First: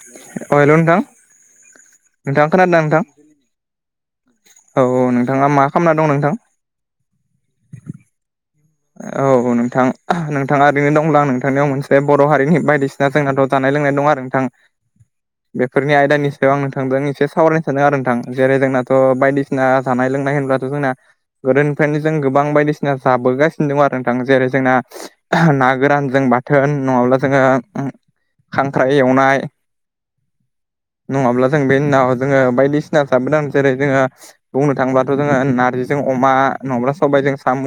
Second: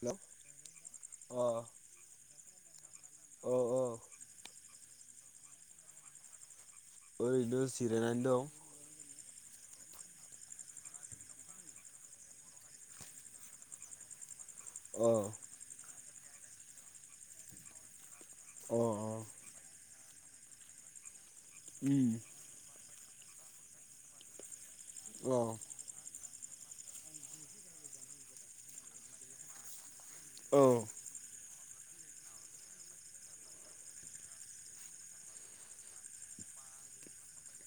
Hello अ hello नोंथां अ नोंथां खोनादोंना नोंथां। औ औ। औ औ नोंथाङा मा खालामना दं नोंथां? ओरैनो जिरायनानै दं औ नोंथां नोंथाङा ओरैनो दंब्लां नोंथांनियाव मोनसे बर' हारिनि बायदिसि ना जोंनाथ' जानाय लोंनाय दं आरो नोंथां अ बेफोरनि आयदानि सायाव आं नोंथांजों एसे सावरायनो सानदों आरो नोंथां जेरै अ औ जोंनाथ' बायदि सिना जानाय लोंनाय होनब्लाथ' जोंना गोदोनिफ्रायनो जों गोबां बायदिसिना जाबोगास सिनो दं आरो नोंथां जेरै जोंना ना गोरानजों बा थोन नङाब्ला जोङो खांख्राइ एवनाय औ नङाब्ला जों बेनि उनाव जोङो बायदिसिना जाबोदों जेरै जोङो बुंनो थाङोबथ' जोङो नार्जिजों अमा नङाब्ला सबायजों साम'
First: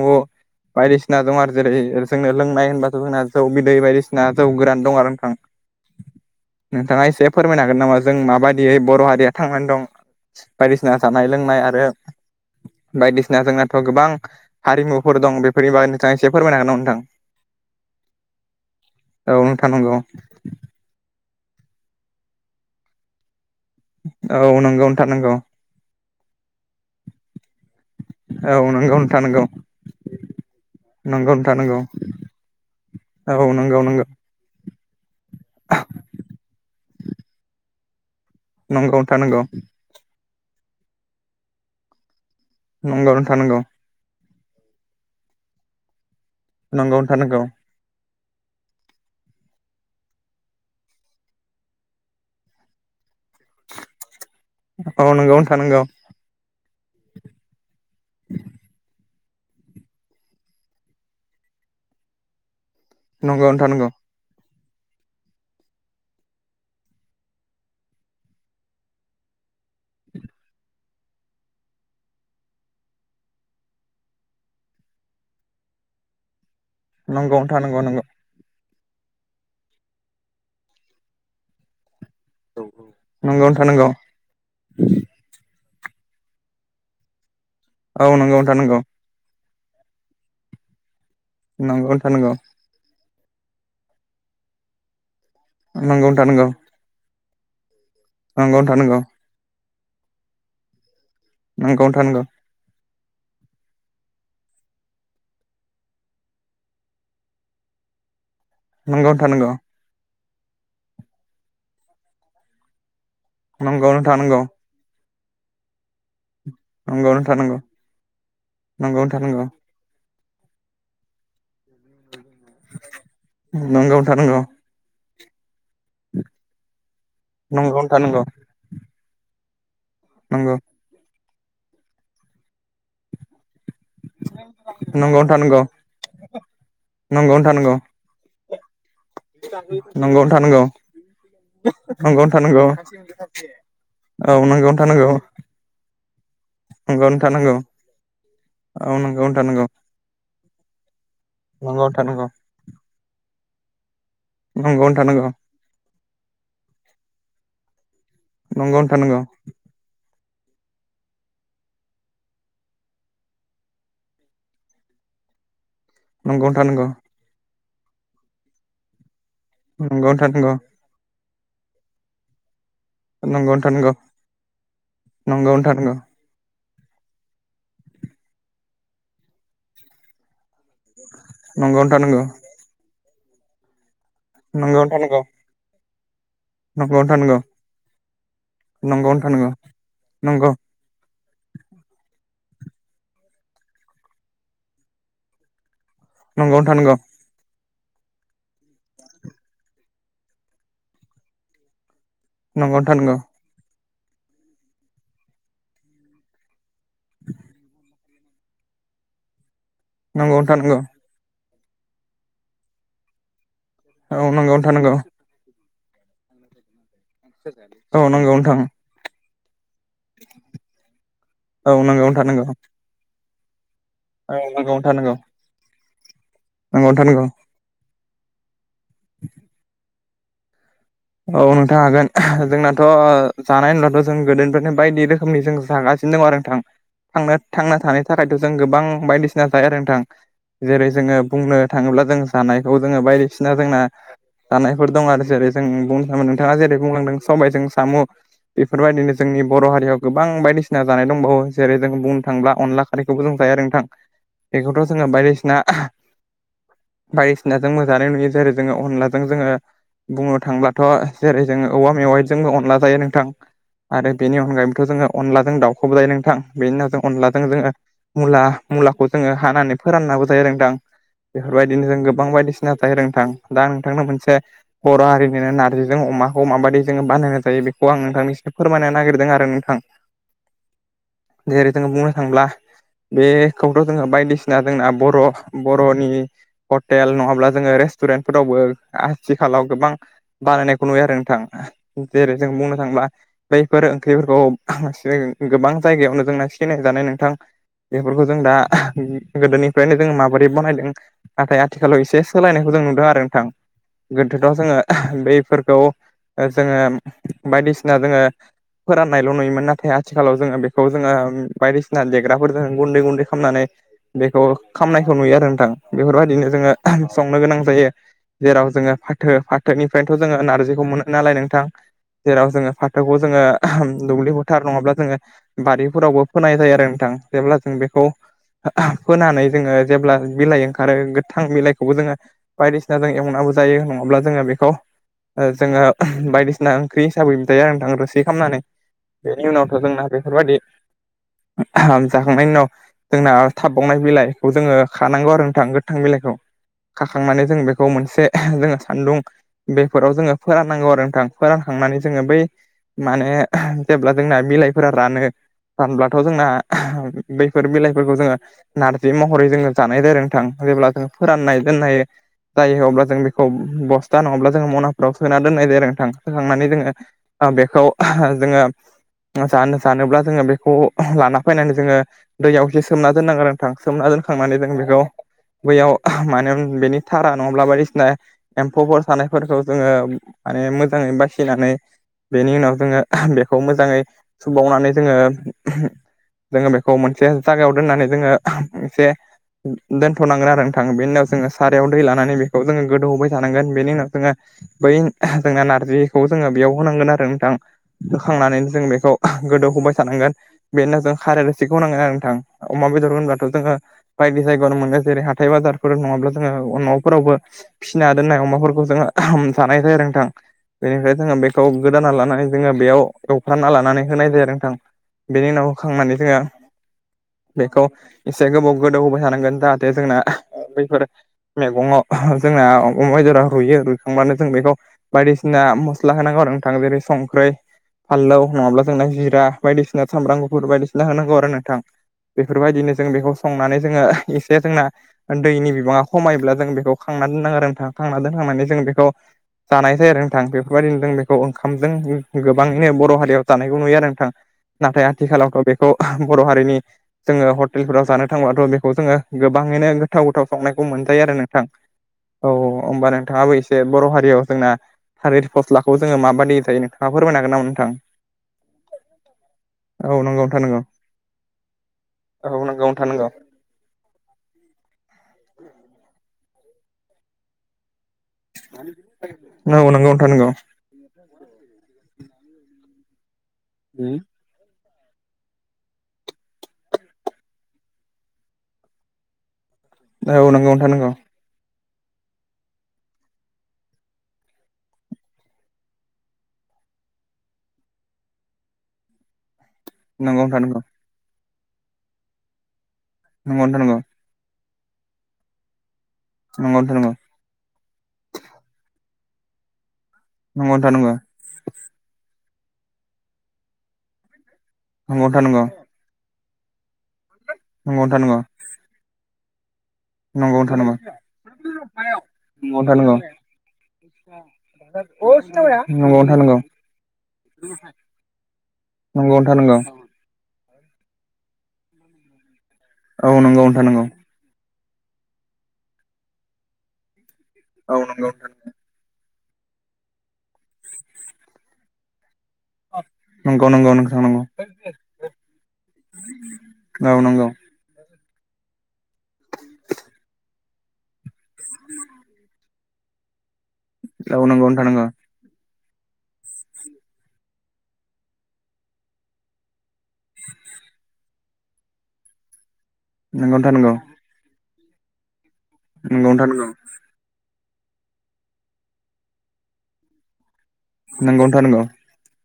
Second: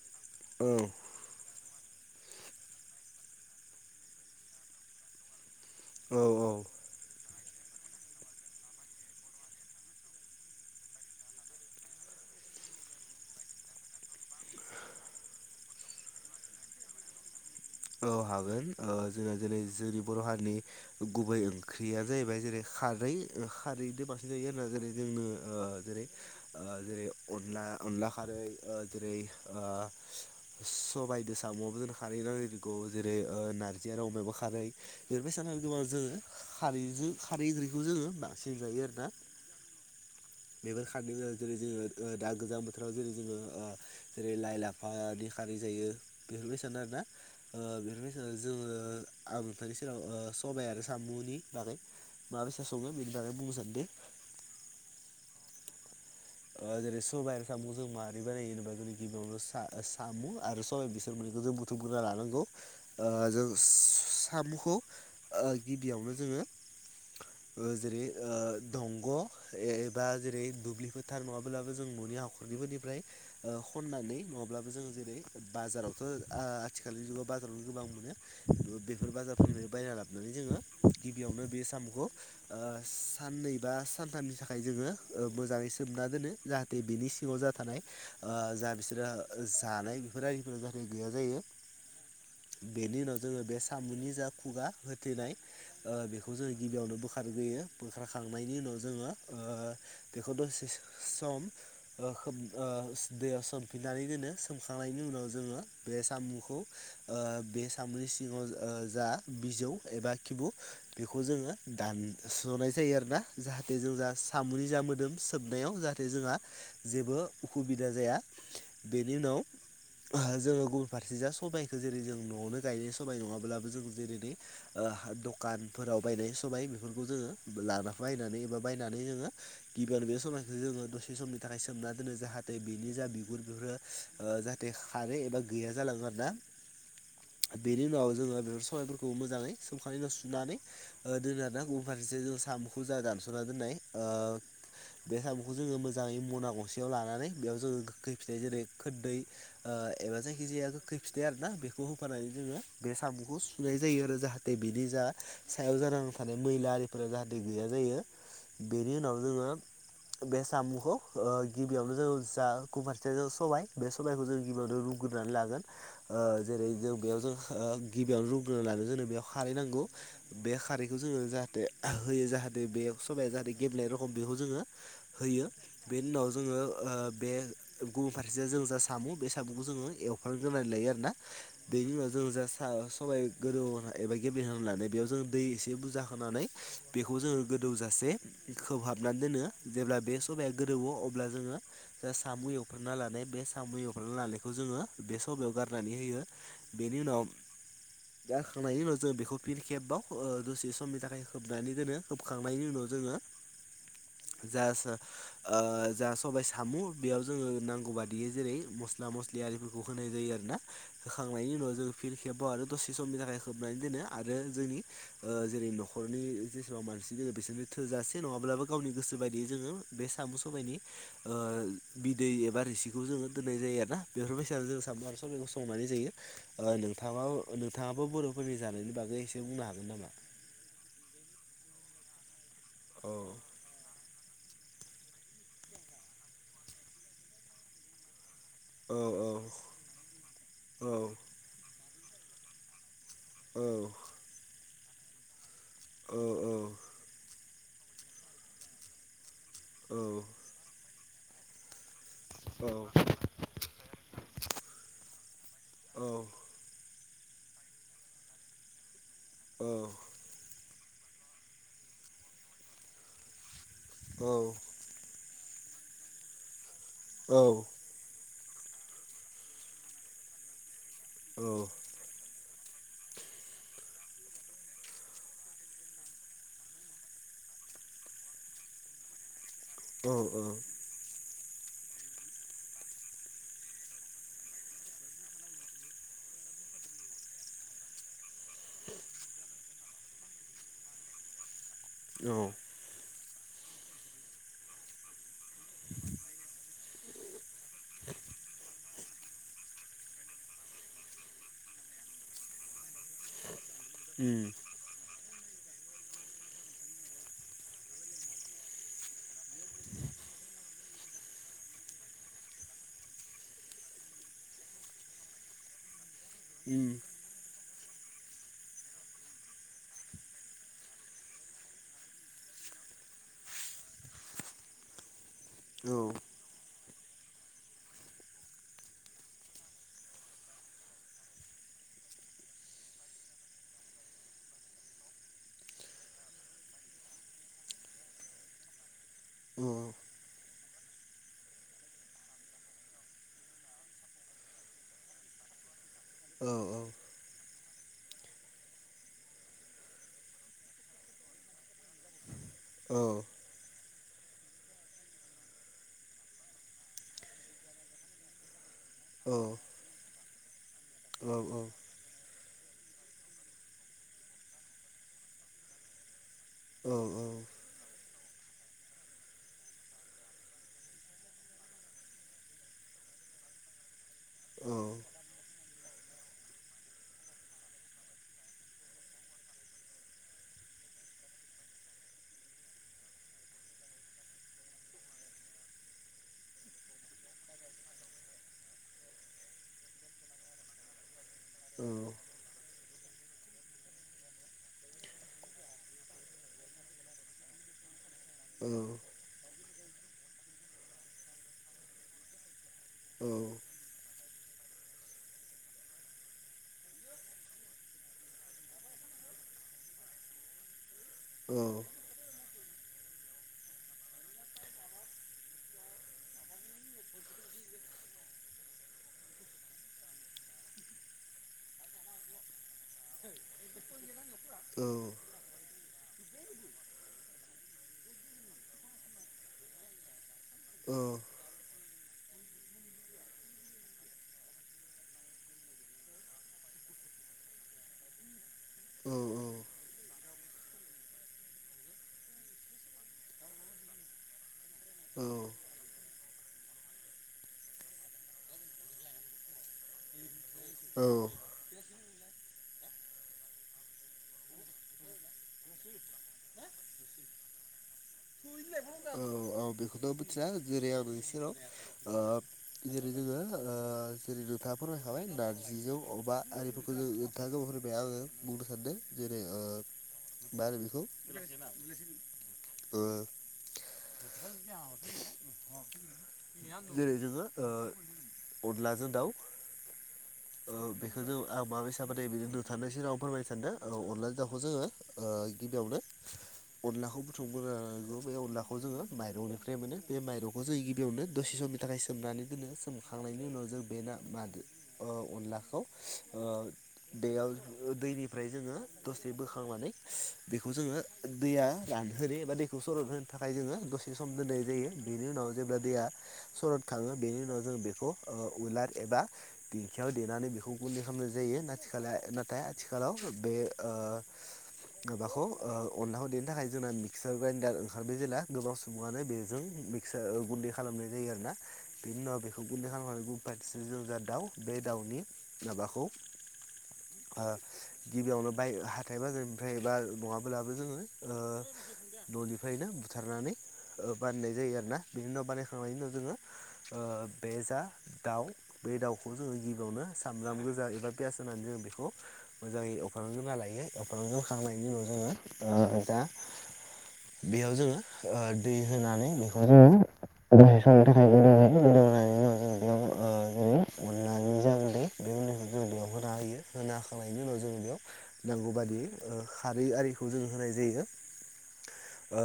बायदिसिना ना दं आरो जेरै जोंनो लोंनाय होनबाथ' जोंना जौ बिदै बायदिसिना जौ गोरान दं आरो नोंथां। औ औ नोंथाङा एसे फोरमायनो हागोन नामा जों माबादियै बर' हारिया थांनानै दं। बायदिसिना जानाय लोंनाय आरो बायदिसिना जोंनाथ' गोबां हारिमुफोर दं बे फोरनिबा नोंथाङा एसे फोरमायना हागोन नामा नोंथां औ हागोन ओ जोङो औ जेरै नोंथां नंगौ जोंनि बर' हारिनि गुबै ओंख्रिया जाहैबाय जेरै खारै खारैजों बांसिन जायो औ आरोना नंगौ जेरै नोंथां जोंनो नंगौ जेरै जेरै अनला अनला खारै औ नंगौ जेरै नोंथां नंगौ नंगौ सबायजों नोंथां साम'बो नंगौ जोंना खारै [unintelligible] औ जेरै नंगौ नंगौ नारजि [unintelligible] बा खारै बेफोरबायसा [unintelligible] जोङो खारैजों खारै ओंख्रिखौ जोङो सिनजायो आरोना नोंथां नंगौ बेफोर [unintelligible] उनाव जेरै जोङो दा गोजाम बोथोराव जेरै नंगौ नोंथां जोङो नंगौ जेरै लाइ लाफानि खारै जायो बेफोरबायसानो आरोना नंगौनो थानांगौ बेफोरबायसानो जोङो आं नोंथांनि सेराव सबाइ आरो साम'नि बागै माबायसा सङो बेनि बागै बुंनो सानदों। औ नंगौ नोंथा नोंगौ। जेरै सबाइ साम'जों मारै बानायो होनोबा [unintelligible] गिबियावनो सा-सामु आरो सबाय बिसोर मोननैखौ जों बुथुमगोरना लानांगौ। जों नंगौनो थानांगौ साम'खौ गिबियावनो जोङो जेरै दंग' एबा जेरै दुब्लिफोर थार नङाब्लाबो जों न'नि हाखरनिबोनिफ्राय खननानै नङाब्लाबो जों जेरै बाजारावथ' आथिखालनि जुगाव नंगौनो बाजारावनो थानांगौ गोबां नंगौ मोनो बेफोर बाजारफोरनिफ्राय बायना लाबानै जोङो गिबियावनो बे साम'खौ साननै नंगौनो बा थानांगौ सानथामनि थाखाय जोङो मोजाङै सो सोमना दोनो जाहाथे बिनि सिङाव जा थानाय औ नंगौनो जा थानांगौ बिसोरा जानाय बेफोरा एफोरबायदिफोरा गैया जायो नंगौ नोंथा नंगौ बेनि उनाव जोङो बे साम'नि जा खुगा होथेनाय नंगौनो बेखौ जोङो गिबियावनो बोखां ग्रोयो बोखार खांनायनि उनाव थानांगौ जोङो बेखौ दसे सम नंगौनो ओ थानांगौ खोब दैयाव सोमफिन्नानै दोनो सोमखांनायनि उनाव जोङो बे साम'खौ बे साम'नि सिङाव जा नंगौनो थानांगौ बिजौ एबा खिबु बेखौ जोङो दानसनाय जायो आरोना जाहाथे जों नंगौनो जा थानांगौ सामनि जा मोदोम सोबनायाव जाहाथे जोंहा जेबो नंगौनो थानांगौ उखुबिदा जाया नंगौनो बेनि उनाव थानांगौ जोङो गुबुन फारसे जा सबाइखो जेरै जों न'आवनो गायो सबाय नङाब्लाबो जों नंगौनो थानांगौ नंगौनो जेरै नै थानांगौ दखानफोराव बायनाय सबाय बेफोरखौ जोङो नंगौनो लाना थानांगौ बायनानै एबा बायनानै नोङो गिबियावनो बे सबायखौ जोङो दसे समनि नि थाखाय सोमना दोनो जाहाथे बिनि जा बिगुर बिफोरो ओ जाहाथे खारै नंगौनो एबा थानांगौ गैया जालाङो आरोना नंगौ बेनि उनाव जोङो बेफोर सबायफोरखौ मोजाङै सोमखांनायनि उनाव नंगौनो सुनानै थानांगौ ओ दोनो आरोना गुबुन फारसे नंगौनो जों थानांगौ साम'खौ जा दानस'ना दोननाय ओ नंगौनो थानांगौ बे साम'खौ जोङो मोजाङै मना गंसेआव नंगौनो लानानै थानांगौ बेयाव जोङो गोखै फिथाइ जेरै औ खोरदै नंगौनो थानांगौ ओ एबा जायखिजाया गोखै फिथाइ आरो ना बेखौ नंगौनो थानांगौ होफानानै जोङो बे साम'खौ सुनाय जायो आरो जाहा दा औ बिनि नंगौनो जा थानांगौ सायाव जानानै थानाय मैला आरिफोरा जाहाथे गैया जायो नंगौनो थानांगौ नंगौनो थानांगौ नंगौनो बेनि थानांगौ उनाव जोङो बे साम'खौ ओ गिबियावनो जोङो जा गुबुन फारसेया जाबाय सबाइ बे सबाइखौ जों गिबियावनो रु रुग्रोनानै लागोन ओ नंगौनो जेरै थानांगौ जों बेयाव जों ओ गिबियावनो रुग्रोनानै लागोन जोंनो बेयाव खारै नांगौ नंगौनो थानांगौ बे खारैखौ जोङो जाहाथे होयो जाहाथे बे सबाया नंगौ जाहाथे नोंथां गेब्लेनाय नंगौ रखम बेखौ जोङो होयो नंगौ नोंथां बेनि उनाव जोङो ओ बे गुबुन फारसेथिं जा जों सामु बे सामुखो जोङो एवफ्राम ग्रोनानै लायो आरो ना नंगौ बेनि उनाव जों जा सा सबाइ गोदौ होनाय एबा नंगौ गेब्लेहोनानै लादो नोंथां बेयाव जों दै एसे बुरजा होनानै नंगौ नंगौ बेखौ जोङो गोदौजासे खोबहाबनानै नोंथां दोनो नंगौ जेब्ला बे सबाया नंगौ गोद गोदौवो अब्ला जोङो जा साम' एवफ्रामना लानाय बे साम' एवफ्रामना लानायखौ जोङो बे सबायाव गारनानै होयो। नोंथां नंगौ बेनि उनाव जाखांनायनि उनाव जों बेखौ फिन खेबाव दसे समनि थाखाय खोबनानै दोनो। खोबखांनायनि नंगौ उनाव नोंथां जोङो नंगौ जा जा ओ जा सबाय सामु बेयाव जोङो नांगौ बादियै जेरै मस्ला मस्लि आरिफोरखौ होनाय जायो नंगौ आरो ना होखांनायनि उनाव जों फिन खेबाव आरो दसे समनि थाखाय खोबनानै दोनो आरो नंगौ नोंथां जोंनि नंगौ ओ जेरै न'खरनि जेसेबां मानसि दोङो बिसोरनो थोजासे नंगौ नोंथां नङाब्लाबो गावनि गोसो बायदियै जोङो बे सामु सबाइनि ओ नंगौ नंगौ नोंथां बिदै नंगौ एबा रोसिखौ जोङो दोननाय जायो आरोना औ बेफोरबायसानो नंगौ नोंथां नंगौ औ नंगौ नोंथां औ नंगौ नोंथां नंगौ औ नंगौ जों नोंथां सामु नंगौ आरो सबाइखो संनानै जायो ओ नंगौ नोंथां नोंथाङा नंगौ [unintelligible] नोंथाङाबो बर'फोरनि जानायनि बागै एसे बुंनो हागोन नामा? औ नोंथां हागोन [unintelligible] जोंनाथ' औ जानाय होनब्लाथ' जों गोदोनिफ्रायनो बायदि रोखोमनि जों जागासिनो दं आरो नोंथां थांनाय थांना थानो थाखायथ' जों गोबां औ बायदिसिना जायो आरो नोंथां औ जेरै जोङो बुंनो थाङोब्ला जों जानायखौ जोङो बायदिसिना औ जोंना जानायफोर दं आरो जेरै जों बुंनो औ थाङो नोंथाङा औ जेरै बुंलांदों सबायजों सामु बेफोरबायदिनो जोंनि बर' हारियाव गोबां बायदिसिना जानाय दंबावो जेरै जों बुंनो थांब्ला अनला खारैखौबो जों जायो आरो नोंथां बेखौथ' जोङो बायदिसिना [unintelligible] बायदिसिना जोंबो जानाय नुयो जेरै जोङो अनलाजों जोङो बुं थांब्लाथ' जेरै जोङो औवा मेवाइजोंबो अनला जायो नोंथां आरो बेनि अनगायै थ' जोङो अनलाजों दावखौबो जायो नोंथां बेनि उनाव जों अनलाजों जोङो मुला मुलाखौ जोङो हानानै फोराननाबो जायो नोंथां बेफोरबायदिनो जों गोबां बायदिसि [unintelligible] नोंथां दा नोंथांनाव मोनसे बर' हारिनि बिदिनो नारजिजों अमाखौ माबायदि जोङो बानायना जायो बेखौ आं नोंथांनो एसे फोरमायना होनो नागिरदों आरो नों औ औ जेरै जोङो बुंनो थांब्ला बे खौथ' जोङो बायदिसिना जोंना बर' बर'नि हटेल नङाब्ला जोङो रेस्त रेस्तुरेन्तफोरावबो आथिखालाव गोबां बानायनायखौ नुयो आरो नोंथां। जेरै जों बुंनो थाङोबा बैफोर ओंख्रिफोरखौ [unintelligible] जों गोबां जायगायावनो जोंना सिनाय जानाय नोंथां बेफोरखौ जों दा [unintelligible] गोदोनिफ्रायनो जोङो माबोरै बनायदों नाथाय आथिखालाव एसे सोलायनायखौ जों नुदों आरो नोंथां गोदोथ' जोङो [unintelligible] बैफोरखौ जोङो बायदिसिना जोङो फोराननायल' नुयोमोन नाथाय आथिखालाव जोङो बे खौ जोङो बायदिसिना देग्राफोरजों गुन्दै गुन्दै खामनानै बेखौ खामनायखौ नुयो आरो नोंथां बेफोरबायदिनो जोङो संनो गोनां जायो जेराव जोङो फाथो फा थोनिफ्रायथ' जोङो नारजिखौ मोनो नालाय नोंथां। जेराव जोङो फाथोखौ जोङो [unintelligible] दुब्लि फोथार नङाब्ला जोङो बारिफोरावबो फोनाय जायो आरो नोंथां जेब्ला जों बेखौ [unintelligible] फोनानै जोङो जेब्ला बिलाइ ओंखारो गोथां बिलाइखौबो जोङो बायदिसिना जों एवनाबो जायो नङाब्ला जोङो बे खौ जोङो बायदिसिना ओंख्रि हिसाबै जायो आरो दां रोसि खालामनानै, बेनि उनावथ' जोंना बेफोरबायदि आहोम जाखांनायनि उनाव जोंना थाबबावनाय बिलाइखौ जोङो खानांगौ आरो नोंथां, थां बिलाइखौ खाखांनानै जों बेखौ मोनसे जोङो सान्दुं, बेफोराव जोङो फोराननांगौ आरो नोंथां फोरानखांनानै जोङो बै माने जेब्ला जोंना बिलायफोरा रानो फानब्लाथ' [unintelligible] जोंना बैफोर बिलाइफोरखौ जोङो नारजि महरै जोङो जानाय जायो नोंथां जेब्ला जों फोराननाय दोननाय जायो अब्ला जों बेखौ बस्था नङाब्ला जोंङ मनाफ्राव सोना दोननाय जायो नोंथां, सखांनानै जोङो बेखौ जोङो, जानो सानोब्ला जोङो बेखौ लाना फैनानै जोङो, दैयाव हेसोमना दोननांगोन नोंथां सोमना दोनखांनानै जों बेखौ, बैयाव माने बेनि थारा नङाब्ला बायदिसिना एम्फौफोर, थानायफोरखौ जोङो माने मोजाङै बासिनानै बेनि उनाव जोङो बेखौ मोजाङै सुबावनानै जोङो, जोङो बेखौ मोनसे जागायाव दोननानै जोङो मोनसे, दोनथ'नांगोन आरो नोंथां बेनि उनाव जोङो सारायाव दै लानानै बेखौ जोङो गोदौहबाय थानांगोन बेनि उनाव, जोङो बै जोंना नारजिखौ जोङो बेयाव होनांगोन आरो नोंथां होखांनानैनो जों बेखौ गोदौ होबाय थानांगोन बेनो जों खारै रिसिखौ नांगोन आरो नोंथां अमा बेदर होबाथ' जोङो, बायदि जायगायावनो मोनगोन जेरै हाथाय बाजारफोर नङाब्ला जोङो न'फोरावबो फिसिना दोननाय अमाफोरखौ, जोङो जानाय जायो नोंथां बेनिफ्राय जोङो बेखौ गोदाना लानाय जोङो बेयाव एवफ्रानना लानानै होनाय जाया नोंथां बेनि उनाव होखांनानै जोङो बेखौ एसे गोबाव गोदौ होबाय थानांगोन जाहाथे जोंना बैफोर, मैगङाव जोंना अमा बेदरा रुइयो रुइखांबानो जों बेखौ बायदिसि ना मस्ला होनांगौ नोथां जेरै संख्रै, फानलौ नङाब्ला जोंना जिरा बायदिसिना सामब्राम गुफुर बायदिसिना होनांगौ आरो नोंथां, बेफोरबायदिनो जों बेखौ संनानै जोङो एसे जोंना, दैनि बिबाङा खमायोब्ला जों बेखौ खांना दोननांगो आरो नोंथां खांना दोनखांनानै जों बेखौ, जानाय जायो आरो नोंथां बेफोरबायदिनो जों बेखौ ओंखामजों गोबाङैनो बर' हारियाव जानायखौ नुयो आरो नोंथां, नाथाय आथिखालावथ' बे, खौ बर' हारिनि जोङो हटेलफोराव जानो थांब्लाथ' बेखौ जोङो गोबाङैनो गोथाव गोथाव संनायखौ मोनजायो आरो नोंथां औ ओमबा नोंथाङाबो एसे बर' हारियाव जोंना, थालिर फस्लाखौ जोङो माबायदि जायो नोंथाङा फोरमायनो हागोन नामा नोंथां? आं बेखौथ' औ नंगौ मिथिया नोंथां नंगौ जेरै आं नोंनि सेराव औ नंगौ नोंथां जेरै नंगौ जोङो, ओ जेरै नोंथांहा फोरमायखाबाय नार्जिजों अमा आरिफोरखौ जों [unintelligible] होबाय आङो, बुंनो सानदों जेरै ओ नंगौ नंगौ नोंथां नंगौ मा होनो बेखौ ओ, [unintelligible] [unintelligible] जेरै जोङो ओ अनलाजों दाउ, औ नंगौ ओ बेखौ जोङो [unintelligible] [unintelligible] बिनो नुथारनाय सेराव फोरमायनो सानदों औ अनलाजों दाउखौ जोङो गिबियावनो अनलाखौ बुथुमग्रौना लानांगौ बे अनलाखौ जोङो माइरंनिफ्राय मोनो, बे नोंथां माइरंखौ जों नंगौ गिबियावनो दसे समनि थाखाय सोमनानै दोनो सोमखांनायनि नंगौ उनाव जों नोंथां नंगौ बे ना, मादो अ अनलाखौ ओ नंगौ बेयाव, दैनिफ्राय जोङो दसे बोखांनानै बेखौ नोंथां जोङो, नंगौ दैया रानहोनो एबा दैखौ सरद होनो थाखाय जोङो दसे सम दोननाय जायो बेनि नंगौ नोंथां उनाव जेब्ला दैया, सरद खाङो बेनि उनाव जों बेखौ नंगौ ओ उलार एबा दिंखियाव देनानै नंगौ बेखौ नोंथां नंगौ गुन्दै खालामनाय जायो। नाथिखालाय नाथाय नंगौ नोंथां आथिखालाव बे ओ, माबाखौ नंगौ अनलाखौ देनो थाखाय जोंना मिक्सार ग्रिन्डार ओंखारबाय जेला गोबां सुबुङानो नंगौ नोंथां बेजों नंगौ सो गुन्दै खालामनाय जायो आरोना बेनि उनाव बेखौ गुन्दै खालामनानै गफारथिसो जौजा दाउ बे दाउनि माबाखौ ओ गिबियावनो बाय हा हाथाइ बाजारनिफ्राय एबा नङाब्लाबो जोङो ओ न'निफ्रायनो बुथारनानै नंगौ नोंथां नंगौ नोंथां नंगौ नोंथां नंगौ नंगौ नोंथां नंगौ बानायनाय जायो आरो ना बिनि उनाव बानाय [unintelligible] उनाव जोङो ओ औ नंगौ नोंथां नंगौ औ नंगौ नोंथां नंगौ औ नंगौ बे जा दाउ बे दाउखौ जोङो गिबियावनो सामब्राम गोजा एबा पियास होनानै जोङो बेखौ, मोजाङै एवफ्रामगोरना लायो औ नंगौ नोंथां एवफ्रामगोरखांनायनि उनाव जोङो, ओ दा बेयाव जोङो ओ दै होनानै बेखौ जोङो, [unintelligible] [inaudible] नोंगौ नोंथां नोंगौ मोननानै जागोन दे बे उननिखौ जों बेयाव नंगौ होना नोंथां होयो होना खांनायनि उनाव जोङो बेयाव नांगौ बादियै ओ खारै आरि जों होनाय जायो नंगौ ओ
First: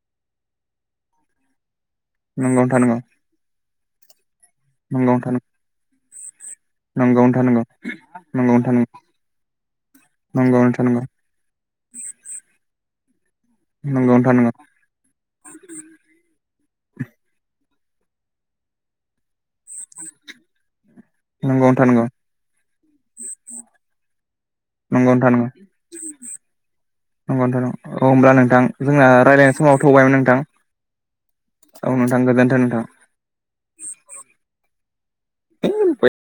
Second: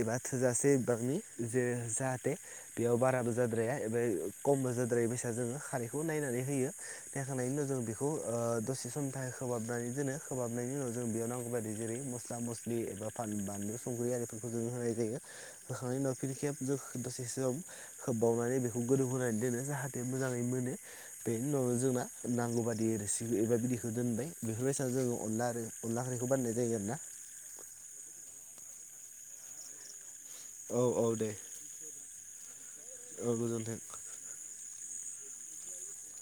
एबा थोजासे बिबांनि जो जाहाथे नंगौ नोंथां बेयाव नंगौ बाराबो जाद्राया एबा खमबो जाद्राया नंगौ नोंथां नंगौ बैसा नोंथां जोङो खारैखौ नायनानै होयो देखांनायनि नंगौ उनाव जों बेखौ ओ नंगौ नोंथां नंगौ नोंथां नंगौ नोंथां नंगौ नोंथां दसे समनि थाखाय खोबहाबनानै दोनो खोबहाबनायनि उनाव जों बेयाव नांगौ बेफोरबायदि जेरै मस्ला मस्लि एबा फान बानलु संख्रि आरिफोरखौ नंगौ जों होनाय जायो बोखांनायनि उनाव फिन खेब जों दसे सम खोबबावनानै बेखौ गोदौ होनानै दोनो जाहाथे मोजाङै मोनो बेनि नंगौ उनाव नोंथां नंगौ जोंना नांगौ बादि रेसिपि एबा बिदिखौ दोनबाय बेफोरबायसा जोङो नोंथां नंगौ अनला आरो अनला ओख्रिखौ बानायनाय जायो आरो ना [unintelligible] औ होमब्ला नोंथां जोंना रायलायनाय समाबो थौबायमोन नों औ औ दे गोजोन्थों नोंथां। औ गोजोन्थों [unintelligible]